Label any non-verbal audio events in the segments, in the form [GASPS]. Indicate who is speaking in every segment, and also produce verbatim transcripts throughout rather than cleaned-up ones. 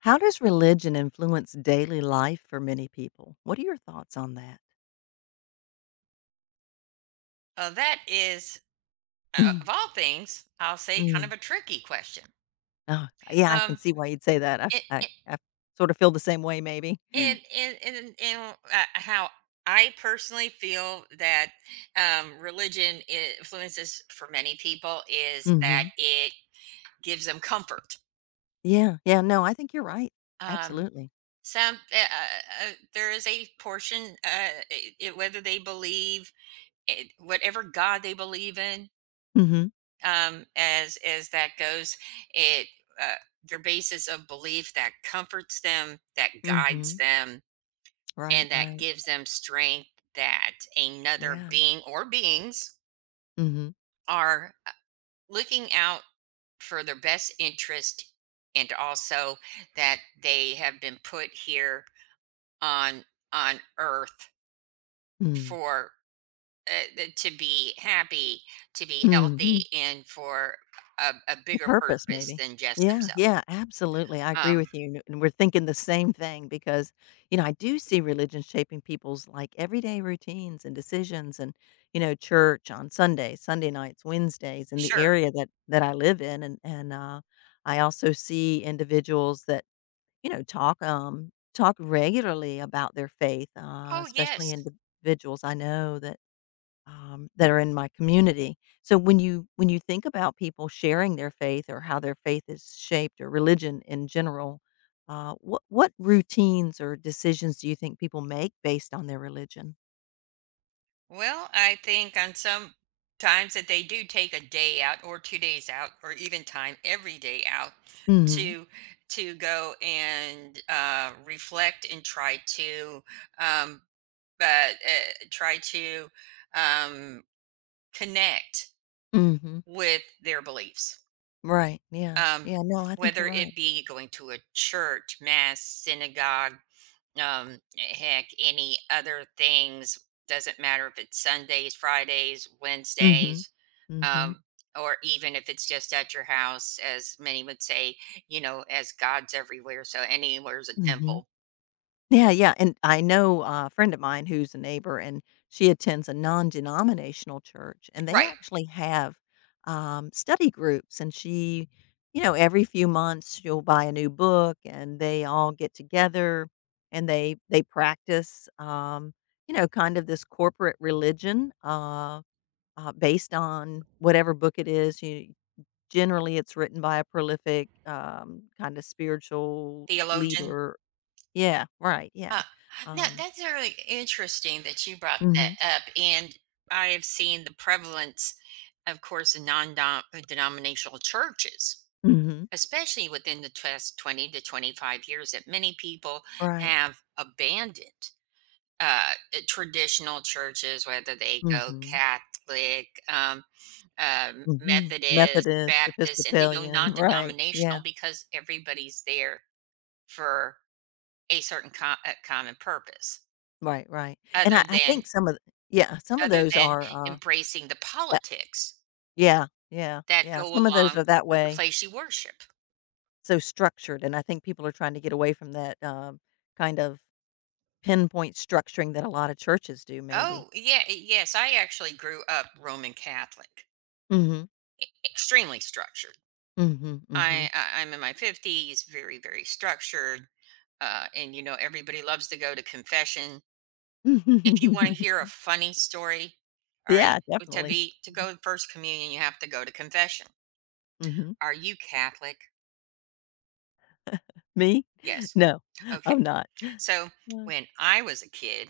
Speaker 1: How does religion influence daily life for many people? What are your thoughts on that?
Speaker 2: Uh, that is, uh,
Speaker 1: Mm,
Speaker 2: of all things, I'll say, kind
Speaker 1: mm.
Speaker 2: of a tricky question.
Speaker 1: Oh, yeah, I can
Speaker 2: Um,
Speaker 1: see why you'd say that. I,
Speaker 2: and
Speaker 1: I, I sort of feel the same way, maybe. [GASPS]
Speaker 2: and and and, and uh, how I personally feel that um, religion i- influences for many people is that
Speaker 1: Hmm.
Speaker 2: it gives them comfort.
Speaker 1: Yeah, yeah. No, I think you're right.
Speaker 2: Um,
Speaker 1: Absolutely.
Speaker 2: some uh, uh, uh, there is a portion, uh, i i- whether they believe it, whatever God they believe in,
Speaker 1: Hmm.
Speaker 2: um, as as that goes. It uh, their basis of belief that comforts them, that
Speaker 1: Hmm.
Speaker 2: guides them,
Speaker 1: Right,
Speaker 2: and that
Speaker 1: right.
Speaker 2: gives them strength that another
Speaker 1: Yeah.
Speaker 2: being or beings
Speaker 1: Hmm.
Speaker 2: are uh, looking out for their best interest, and also that they have been put here on on Earth for. Uh, th- to be happy, to be
Speaker 1: Mm-hmm.
Speaker 2: healthy, and for a, a bigger
Speaker 1: Purpose,
Speaker 2: purpose
Speaker 1: maybe.
Speaker 2: than just
Speaker 1: Yeah,
Speaker 2: themselves.
Speaker 1: yeah, absolutely, I agree
Speaker 2: Um,
Speaker 1: with you, and we're thinking the same thing because, you know, I do see religion shaping people's, like, everyday routines and decisions and, you know, church on Sundays, Sunday nights, Wednesdays in the
Speaker 2: Sure.
Speaker 1: area that that I live in, and and, uh, I also see individuals that, you know, talk, um, talk regularly about their faith, uh,
Speaker 2: Oh,
Speaker 1: especially
Speaker 2: yes.
Speaker 1: individuals I know that um, that are in my community. So when you when you think about people sharing their faith or how their faith is shaped or religion in general, uh, what what routines or decisions do you think people make based on their religion?
Speaker 2: Well, I think on some times that they do take a day out or two days out or even time every day out
Speaker 1: Mhm.
Speaker 2: to to go and uh reflect and try to um but uh, try to um connect
Speaker 1: Mhm.
Speaker 2: with their beliefs.
Speaker 1: Right. Yeah.
Speaker 2: Um
Speaker 1: Yeah. No, I think you're
Speaker 2: Whether
Speaker 1: right.
Speaker 2: it be going to a church, mass, synagogue, um heck, any other things, doesn't matter if it's Sundays, Fridays,
Speaker 1: Mhm.
Speaker 2: Wednesdays,
Speaker 1: Mhm.
Speaker 2: um or even if it's just at your house, as many would say, you know as God's everywhere, so anywhere's a
Speaker 1: Mhm.
Speaker 2: temple.
Speaker 1: Yeah, yeah, and I know a friend of mine who's a neighbor, and she attends a non-denominational church, and they
Speaker 2: Right.
Speaker 1: actually have, um, study groups, and she you know, every few months, she'll buy a new book, and they all get together, and they they practice, um, you know, kind of this corporate religion, uh, uh, based on whatever book it is. You generally, it's written by a prolific, um, kinda spiritual
Speaker 2: Theologian.
Speaker 1: leader. Yeah, right, yeah.
Speaker 2: uh, Now
Speaker 1: Um,
Speaker 2: that's really interesting that you brought
Speaker 1: mhm,
Speaker 2: that up, and I have seen the prevalence, of course, in non-denominational churches,
Speaker 1: mhm,
Speaker 2: especially within the past twenty to twenty-five years, that many people
Speaker 1: right,
Speaker 2: have abandoned uh, uh, traditional churches, whether they go
Speaker 1: mhm,
Speaker 2: Catholic, um, um,
Speaker 1: mhm.
Speaker 2: Methodist,
Speaker 1: Methodist,
Speaker 2: Baptist, and they go
Speaker 1: Episcopalian, right, yeah,
Speaker 2: non-denominational because everybody's there for a certain co- uh, common purpose,
Speaker 1: right, right, and
Speaker 2: other
Speaker 1: I I
Speaker 2: than
Speaker 1: think some of th- yeah, some of
Speaker 2: other
Speaker 1: those
Speaker 2: than
Speaker 1: are, uh,
Speaker 2: embracing the
Speaker 1: that
Speaker 2: politics
Speaker 1: yeah, yeah,
Speaker 2: that
Speaker 1: yeah,
Speaker 2: go
Speaker 1: some of those
Speaker 2: along
Speaker 1: are that
Speaker 2: with the
Speaker 1: way,
Speaker 2: place you worship.
Speaker 1: so structured, and I think people are trying to get away from that, um, kind of pinpoint structuring that a lot of churches do maybe.
Speaker 2: Oh, yeah, eh, yes. I actually grew up Roman Catholic,
Speaker 1: Mhm,
Speaker 2: extremely structured.
Speaker 1: mhm, mhm.
Speaker 2: I, I I'm in my fifties, very, very structured, uh, and you know everybody loves to go to confession. If you want to hear a
Speaker 1: [LAUGHS]
Speaker 2: funny story, all
Speaker 1: Yeah,
Speaker 2: right, to
Speaker 1: definitely.
Speaker 2: be to go to first communion, you have to go to confession.
Speaker 1: Mhm.
Speaker 2: Are you Catholic?
Speaker 1: Me? [LAUGHS]
Speaker 2: Yes.
Speaker 1: No,
Speaker 2: Okay.
Speaker 1: I'm not.
Speaker 2: So when I was a kid,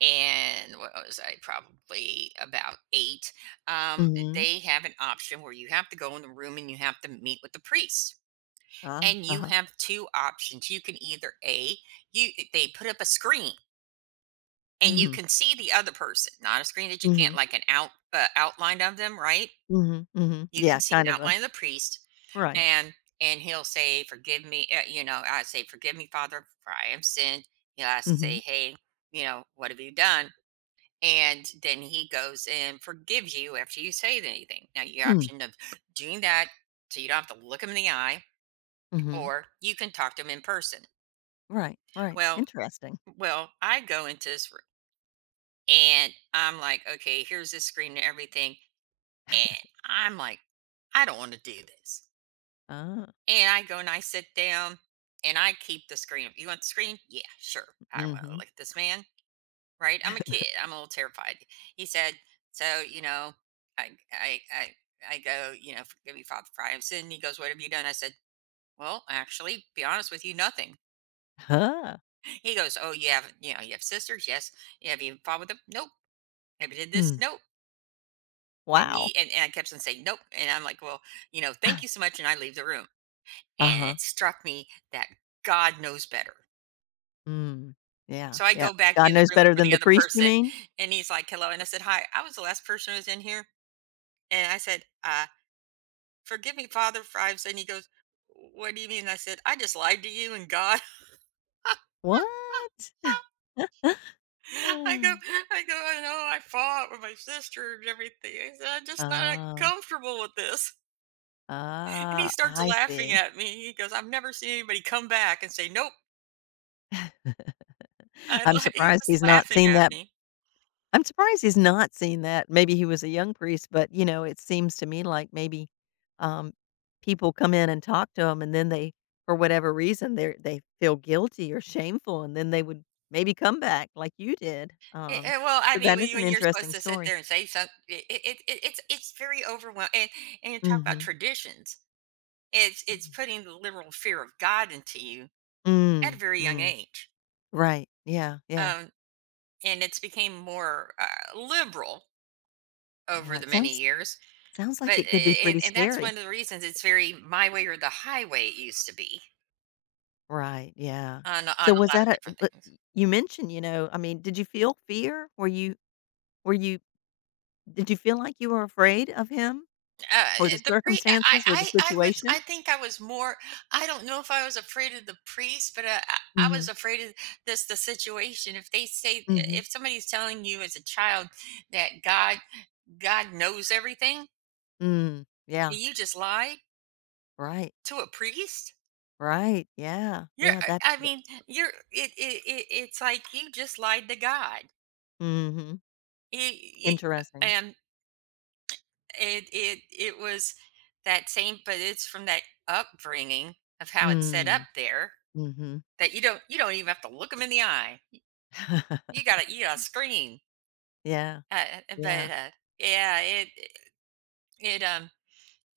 Speaker 2: and what was I, probably about eight, um,
Speaker 1: Mhm.
Speaker 2: they have an option where you have to go in the room and you have to meet with the priest,
Speaker 1: Ah,
Speaker 2: and you
Speaker 1: uh-huh.
Speaker 2: have two options. You can either A, you they put up a screen and you
Speaker 1: Mhm.
Speaker 2: can see the other person, not a screen that you can't,
Speaker 1: Mhm.
Speaker 2: like, an out uh, outline of them, right?
Speaker 1: Mhm. Mhm.
Speaker 2: You can
Speaker 1: Yeah,
Speaker 2: see
Speaker 1: kind
Speaker 2: an
Speaker 1: of a
Speaker 2: outline of the priest,
Speaker 1: right.
Speaker 2: and and he'll say, "Forgive me," uh, you know. I say, "Forgive me, Father, for I have sinned." He'll ask, say,
Speaker 1: Mhm.
Speaker 2: "Hey, you know, what have you done?" And then he goes and forgives you after you say anything. Now, your
Speaker 1: Mm.
Speaker 2: option of doing that, so you don't have to look him in the eye,
Speaker 1: Mhm.
Speaker 2: or you can talk to him in person.
Speaker 1: Right, right.
Speaker 2: Well,
Speaker 1: Interesting.
Speaker 2: Well, I go into this room, and I'm like, okay, here's this screen and everything. And I'm like, I don't want to do this.
Speaker 1: Ah,
Speaker 2: And I go and I sit down and I keep the screen. You want the screen? Yeah, sure. I don't want to
Speaker 1: mhm.
Speaker 2: look at this man, right? I'm a kid. I'm a little terrified. He said, so, you know, I, I, I, I go, you know, forgive me, Father, for I have sinned. He goes, what have you done? I said, well, actually, be honest with you, nothing.
Speaker 1: Huh.
Speaker 2: He goes, oh, you have, you know, you have sisters? Yes. Have you fought with them? Nope. Have you did
Speaker 1: Mm.
Speaker 2: this? No. And
Speaker 1: Wow.
Speaker 2: me. And, and I kept on saying, nope. And I'm like, well, you know, thank you
Speaker 1: [LAUGHS]
Speaker 2: so much. And I leave the room. And
Speaker 1: Uh-huh.
Speaker 2: it struck me that God knows better.
Speaker 1: Mm. Yeah,
Speaker 2: So I
Speaker 1: yeah.
Speaker 2: go back
Speaker 1: God
Speaker 2: in the
Speaker 1: knows
Speaker 2: room
Speaker 1: better
Speaker 2: for
Speaker 1: than
Speaker 2: the
Speaker 1: the
Speaker 2: other
Speaker 1: priest, you
Speaker 2: person,
Speaker 1: mean?
Speaker 2: and he's like, hello. And I said, hi, I was the last person who was in here. And I said, uh, forgive me, Father, for I've sinned." And he goes, what do you mean? I said, I just lied to you and God. [LAUGHS]
Speaker 1: What?
Speaker 2: I go,
Speaker 1: Oh.
Speaker 2: I go, I know I fought with my sister and everything. I said, I'm just not
Speaker 1: Oh.
Speaker 2: comfortable with this. And he
Speaker 1: Ah,
Speaker 2: starts
Speaker 1: I
Speaker 2: laughing
Speaker 1: see.
Speaker 2: at me. He goes, "I've never seen anybody come back and say, 'Nope.'"
Speaker 1: [LAUGHS]
Speaker 2: I li
Speaker 1: I'm
Speaker 2: [LAUGHS] he's
Speaker 1: surprised
Speaker 2: just
Speaker 1: he's not
Speaker 2: laughing
Speaker 1: seen
Speaker 2: at
Speaker 1: that
Speaker 2: me.
Speaker 1: I'm surprised he's not seen that. Maybe he was a young priest, but, you know, it seems to me like maybe, um, people come in and talk to him, and then they for whatever reason, they they feel guilty or shameful, and then they would maybe come back like you did.
Speaker 2: Eh
Speaker 1: Um,
Speaker 2: eh, well, I
Speaker 1: so
Speaker 2: mean,
Speaker 1: that
Speaker 2: when
Speaker 1: is
Speaker 2: you
Speaker 1: an
Speaker 2: when you're supposed
Speaker 1: interesting
Speaker 2: to sit
Speaker 1: story.
Speaker 2: there and say something, it it it it's it's very overwhelming. and and you talk about
Speaker 1: Mhm.
Speaker 2: traditions. It's it's
Speaker 1: Mhm.
Speaker 2: putting the literal fear of God into you at a
Speaker 1: Mm,
Speaker 2: very young
Speaker 1: mm.
Speaker 2: age.
Speaker 1: Right. Yeah, yeah,
Speaker 2: Um, and it's became more, uh, liberal over
Speaker 1: yeah.
Speaker 2: the
Speaker 1: It
Speaker 2: many
Speaker 1: sounds
Speaker 2: years,
Speaker 1: sounds like
Speaker 2: but
Speaker 1: it could be
Speaker 2: a
Speaker 1: pretty
Speaker 2: and and that's
Speaker 1: scary.
Speaker 2: one of the reasons. It's very my way or the highway, it used to be,
Speaker 1: Right, yeah.
Speaker 2: on
Speaker 1: So
Speaker 2: on a
Speaker 1: was
Speaker 2: lot
Speaker 1: that
Speaker 2: of
Speaker 1: a
Speaker 2: different
Speaker 1: uh,
Speaker 2: things.
Speaker 1: you mentioned, you know I mean, did you feel fear? Were you were you Did you feel like you were afraid of him
Speaker 2: Uh,
Speaker 1: or the
Speaker 2: the pre, I
Speaker 1: circumstances or the
Speaker 2: I I was I
Speaker 1: situation?
Speaker 2: think I was more. I don't know if I was afraid of the priest, but, uh, I I was
Speaker 1: Mhm,
Speaker 2: afraid of this the situation. If they say
Speaker 1: mhm,
Speaker 2: If somebody's telling you as a child that God God knows everything, and
Speaker 1: mm, yeah,
Speaker 2: you just lied
Speaker 1: right,
Speaker 2: to a priest?
Speaker 1: right, yeah,
Speaker 2: You're
Speaker 1: yeah,
Speaker 2: I
Speaker 1: that
Speaker 2: I
Speaker 1: th
Speaker 2: mean, you're it it it it's like you just lied to God.
Speaker 1: mhm,
Speaker 2: It it
Speaker 1: interesting.
Speaker 2: and it it it was that same, but it's from that upbringing of how it's set up
Speaker 1: Mm,
Speaker 2: there.
Speaker 1: mhm.
Speaker 2: That you don't you don't even have to look them in the eye. You
Speaker 1: [LAUGHS]
Speaker 2: gotta you gotta scream.
Speaker 1: Yeah,
Speaker 2: Uh, uh,
Speaker 1: yeah,
Speaker 2: but, uh, yeah, it it, um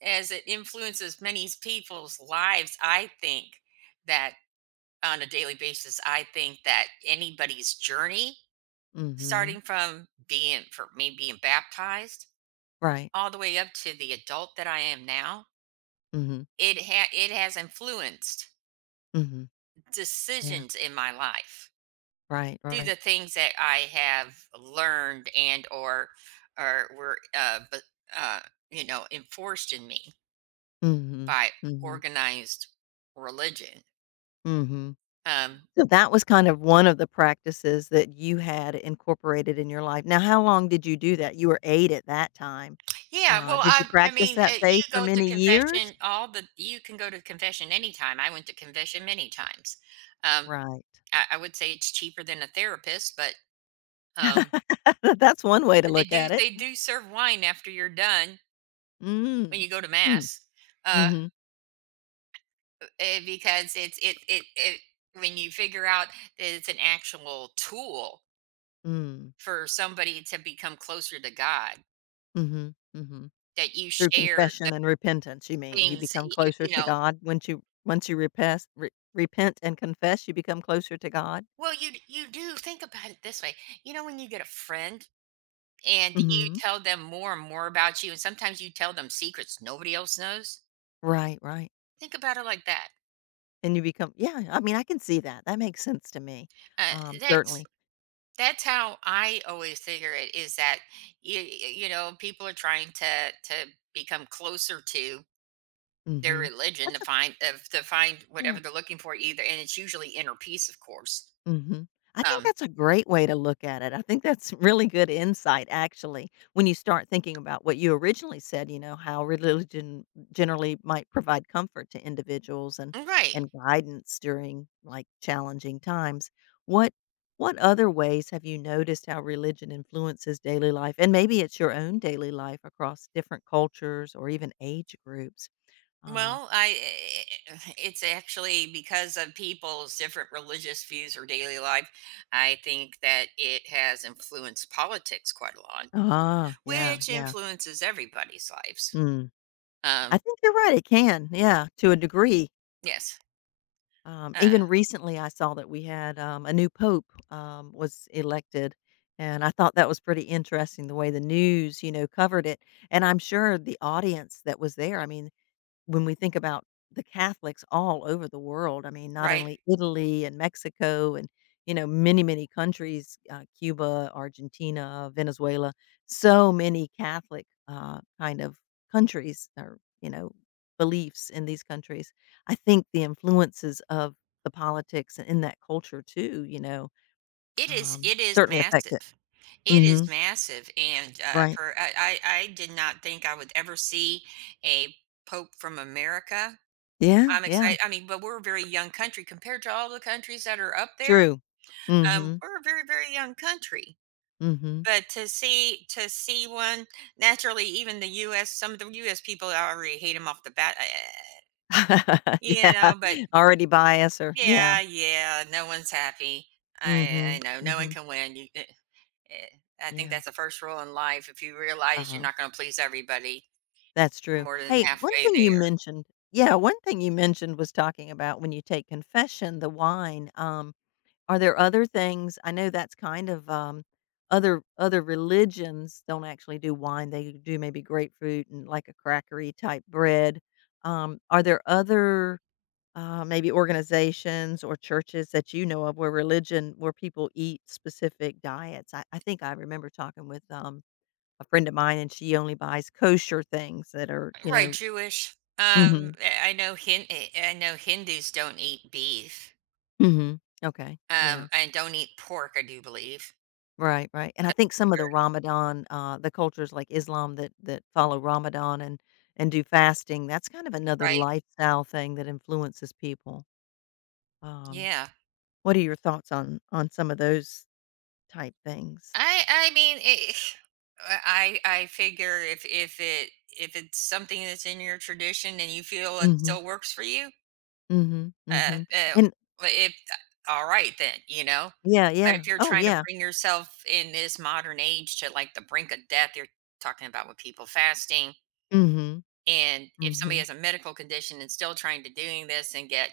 Speaker 2: as it influences many people's lives, I think that on a daily basis, I think that anybody's journey,
Speaker 1: mhm,
Speaker 2: starting from being for me being baptized
Speaker 1: right,
Speaker 2: all the way up to the adult that I am now,
Speaker 1: mhm,
Speaker 2: it ha it has influenced
Speaker 1: mhm, yeah,
Speaker 2: decisions in my life,
Speaker 1: right,
Speaker 2: through
Speaker 1: right,
Speaker 2: the things that I have learned, and or or were, uh, but uh, you know, enforced in me
Speaker 1: mhm,
Speaker 2: by
Speaker 1: mhm,
Speaker 2: organized religion.
Speaker 1: mhm.
Speaker 2: Um,
Speaker 1: So that was kind of one of the practices that you had incorporated in your life. Now, how long did you do that? You were eight at that time.
Speaker 2: yeah,
Speaker 1: Uh,
Speaker 2: well,
Speaker 1: did
Speaker 2: I
Speaker 1: you
Speaker 2: I
Speaker 1: practice
Speaker 2: mean, uh,
Speaker 1: that
Speaker 2: you
Speaker 1: faith for
Speaker 2: go to
Speaker 1: many years?
Speaker 2: confession all the you can go to confession anytime. I went to confession many times. Um,
Speaker 1: Right.
Speaker 2: I, I would say it's cheaper than a therapist, but um,
Speaker 1: [LAUGHS] That's one way to
Speaker 2: but they
Speaker 1: look
Speaker 2: do
Speaker 1: at it.
Speaker 2: they do serve wine after you're done when
Speaker 1: Mm.
Speaker 2: you go to
Speaker 1: Mm.
Speaker 2: mass. uh,
Speaker 1: Mhm.
Speaker 2: eh, because it's it, it it when you figure out that it's an actual tool
Speaker 1: Mm.
Speaker 2: for somebody to become closer to God,
Speaker 1: Mhm. Mhm.
Speaker 2: that you
Speaker 1: Through
Speaker 2: share the
Speaker 1: confession and repentance, you mean. You
Speaker 2: things
Speaker 1: become
Speaker 2: y- y-
Speaker 1: closer
Speaker 2: you
Speaker 1: to
Speaker 2: know
Speaker 1: God once you once you repess re- repent and confess, you become closer to God?
Speaker 2: Well, you d- you do think about it this way. You know when you get a friend, and you
Speaker 1: Mhm.
Speaker 2: tell them more and more about you, and sometimes you tell them secrets nobody else knows,
Speaker 1: Right, right.
Speaker 2: think about it like that.
Speaker 1: And you become yeah, I mean, I can see that, that makes sense to me,
Speaker 2: uh,
Speaker 1: um,
Speaker 2: that's
Speaker 1: certainly.
Speaker 2: that's how I always figure it is, that you you know people are trying to to become closer to their
Speaker 1: Mhm.
Speaker 2: religion, to
Speaker 1: That's a
Speaker 2: find of to find
Speaker 1: yeah.
Speaker 2: whatever they're looking for either, and it's usually inner peace, of course.
Speaker 1: Mhm. I think
Speaker 2: um
Speaker 1: that's a great way to look at it. I think that's really good insight, actually, when you start thinking about what you originally said, you know, how religion generally might provide comfort to individuals and,
Speaker 2: right.
Speaker 1: and guidance during like challenging times. What what other ways have you noticed how religion influences daily life? And maybe it's your own daily life across different cultures or even age groups. Um,
Speaker 2: Well, I [SIGHS] it's actually because of people's different religious views or daily life. I think that it has influenced politics quite a lot,
Speaker 1: ah, yeah,
Speaker 2: which
Speaker 1: yeah.
Speaker 2: influences everybody's lives.
Speaker 1: Mm.
Speaker 2: um
Speaker 1: I think you're right. It can, yeah, to a degree.
Speaker 2: yes.
Speaker 1: Um, even
Speaker 2: uh,
Speaker 1: recently, I saw that we had, um, a new pope, um, was elected, and I thought that was pretty interesting the way the news, you know, covered it, and I'm sure the audience that was there, I mean, when we think about the Catholics all over the world, I mean, not
Speaker 2: right.
Speaker 1: only Italy and Mexico and, you know, many, many countries, uh, Cuba, Argentina, Venezuela, so many Catholic, uh, kind of countries or, you know, beliefs in these countries. I think the influences of the politics in that culture too, you know,
Speaker 2: it is
Speaker 1: um,
Speaker 2: it is
Speaker 1: certainly affect it.
Speaker 2: massive. It is
Speaker 1: Mhm.
Speaker 2: massive, and, uh,
Speaker 1: Right.
Speaker 2: for I I I did not think I would ever see a pope from America.
Speaker 1: Yeah,
Speaker 2: I'm
Speaker 1: yeah.
Speaker 2: excited, I mean, but we're a very young country compared to all the countries that are up there.
Speaker 1: True.
Speaker 2: Um,
Speaker 1: Mhm.
Speaker 2: we're a very, very young country,
Speaker 1: Mhm.
Speaker 2: but to see to see one. Naturally, even the U S, some of the U S people already hate him off the bat, eh,
Speaker 1: [LAUGHS] Yeah,
Speaker 2: you know, but
Speaker 1: already biased or yeah.
Speaker 2: yeah, yeah, no one's happy.
Speaker 1: Mm,
Speaker 2: I I
Speaker 1: mhm,
Speaker 2: know,
Speaker 1: mm
Speaker 2: no one
Speaker 1: mhm,
Speaker 2: can win, you eh Eh, I think
Speaker 1: yeah,
Speaker 2: that's the first rule in life. If you realize you're
Speaker 1: uh-huh,
Speaker 2: not going to please everybody,
Speaker 1: that's
Speaker 2: you're
Speaker 1: true.
Speaker 2: more than
Speaker 1: Hey, one
Speaker 2: halfway
Speaker 1: thing you
Speaker 2: there.
Speaker 1: mentioned yeah, one thing you mentioned was talking about when you take confession, the wine, um, are there other things I know that's kind of, um, other other religions don't actually do wine, they do maybe grapefruit and like a crackery type bread, um, are there other Uh, maybe organizations or churches that you know of where religion where people eat specific diets. I, I think I remember talking with um, a friend of mine, and she only buys kosher things that are, you
Speaker 2: Right,
Speaker 1: know.
Speaker 2: Jewish.
Speaker 1: Hmm.
Speaker 2: Um, I I know Hin- eh, I know Hindus don't eat beef.
Speaker 1: Hmm. Okay. Yeah.
Speaker 2: Um, and don't eat pork. I do believe.
Speaker 1: Right. Right. And I think some of the Ramadan, uh, the cultures like Islam that that follow Ramadan and and do fasting, that's kind of another
Speaker 2: Right?
Speaker 1: lifestyle thing that influences people. Um,
Speaker 2: Yeah.
Speaker 1: what are your thoughts on on some of those type things?
Speaker 2: I I mean, it, I I I figure if if it if it's something that's in your tradition and you feel it still works for you,
Speaker 1: Mhm,
Speaker 2: Uh,
Speaker 1: mhm,
Speaker 2: uh,
Speaker 1: and
Speaker 2: but if uh, all right then, you know?
Speaker 1: yeah,
Speaker 2: But
Speaker 1: yeah.
Speaker 2: if you're
Speaker 1: Oh,
Speaker 2: trying to
Speaker 1: yeah.
Speaker 2: bring yourself in this modern age to, like, the brink of death, you're talking about with people fasting,
Speaker 1: Mhm,
Speaker 2: and if somebody
Speaker 1: mhm.
Speaker 2: has a medical condition and still trying to doing this and get,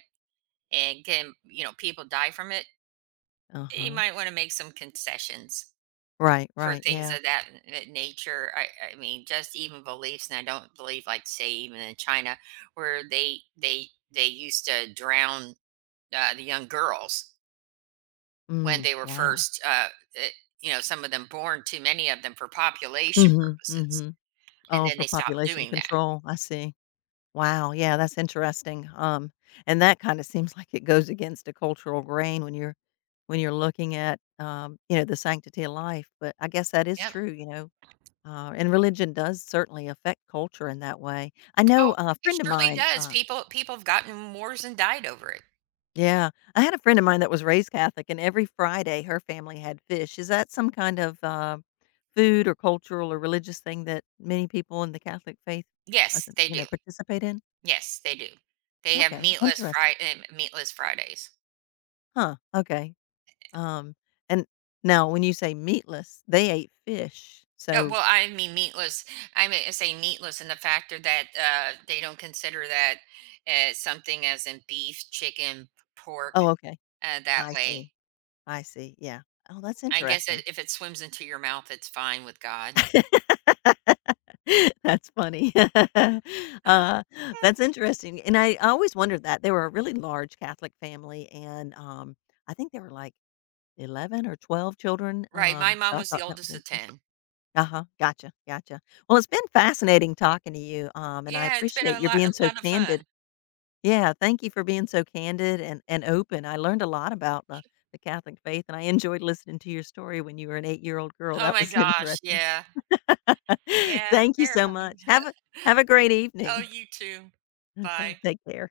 Speaker 2: and can, you know, people die from it, you
Speaker 1: Uh-huh.
Speaker 2: might wanna make some concessions
Speaker 1: Right,
Speaker 2: for
Speaker 1: right,
Speaker 2: things
Speaker 1: yeah.
Speaker 2: of that n nature. I I mean, just even beliefs, and I don't believe, like, say, even in China, where they they they used to drown, uh, the young girls, when
Speaker 1: Mm,
Speaker 2: they were
Speaker 1: wow.
Speaker 2: first, uh, eh, you know, some of them born, too many of them, for population
Speaker 1: Mhm,
Speaker 2: purposes,
Speaker 1: mhm.
Speaker 2: and
Speaker 1: Oh,
Speaker 2: then
Speaker 1: for
Speaker 2: they stopped
Speaker 1: population
Speaker 2: doing that.
Speaker 1: control, I see. Wow, yeah, that's interesting, um, and that kinda seems like it goes against a cultural grain when you're when you're looking at, um, you know, the sanctity of life, but I guess that is
Speaker 2: Yep.
Speaker 1: true, you know, uh, and religion does certainly affect culture in that way. I know
Speaker 2: Oh,
Speaker 1: uh, a
Speaker 2: it
Speaker 1: friend of
Speaker 2: surely
Speaker 1: mine,
Speaker 2: does.
Speaker 1: uh
Speaker 2: People people have gotten wars and died over it.
Speaker 1: Yeah. I had a friend of mine that was raised Catholic, and every Friday her family had fish. Is that some kind of uh, food or cultural or religious thing that many people in the Catholic faith, uh,
Speaker 2: Yes, they
Speaker 1: you know,
Speaker 2: do.
Speaker 1: participate in?
Speaker 2: Yes, they do. They have
Speaker 1: Okay,
Speaker 2: meatless
Speaker 1: interesting.
Speaker 2: Friday. Meatless Fridays.
Speaker 1: Huh. Okay. Um, and now, when you say meatless, they ate fish.
Speaker 2: No,
Speaker 1: So,
Speaker 2: well, I mean meatless I mean, I say meatless in the factor that, uh, they don't consider that as something as in beef, chicken, pork,
Speaker 1: oh, okay.
Speaker 2: uh, that
Speaker 1: I
Speaker 2: way.
Speaker 1: see. I see. Yeah. Oh, that's
Speaker 2: I guess I
Speaker 1: interesting.
Speaker 2: if it swims into your mouth, it's fine with God.
Speaker 1: [LAUGHS] That's funny. [LAUGHS] Uh, that's interesting, and I always wondered that. They were a really large Catholic family, and, um, I think there were, like, eleven or twelve children,
Speaker 2: Right, my
Speaker 1: um,
Speaker 2: mom
Speaker 1: so I
Speaker 2: was the
Speaker 1: thought that was
Speaker 2: oldest of
Speaker 1: interesting.
Speaker 2: ten.
Speaker 1: Uh-huh, gotcha, gotcha. Well, it's been fascinating talking to you, um, and I
Speaker 2: Yeah, it's been
Speaker 1: appreciate
Speaker 2: a
Speaker 1: your
Speaker 2: lot
Speaker 1: being
Speaker 2: a
Speaker 1: so
Speaker 2: lot of
Speaker 1: candid.
Speaker 2: fun.
Speaker 1: Yeah, thank you for being so candid and and open. I learned a lot about the the Catholic faith, and I enjoyed listening to your story when you were an eight-year-old girl.
Speaker 2: Oh
Speaker 1: That
Speaker 2: my
Speaker 1: was [LAUGHS]
Speaker 2: gosh,
Speaker 1: interesting.
Speaker 2: yeah.
Speaker 1: [LAUGHS]
Speaker 2: Yeah,
Speaker 1: Thank you so
Speaker 2: terrifying.
Speaker 1: much. Have a
Speaker 2: [LAUGHS]
Speaker 1: have a great
Speaker 2: Oh,
Speaker 1: evening.
Speaker 2: you too.
Speaker 1: Okay,
Speaker 2: Bye.
Speaker 1: take [LAUGHS] care.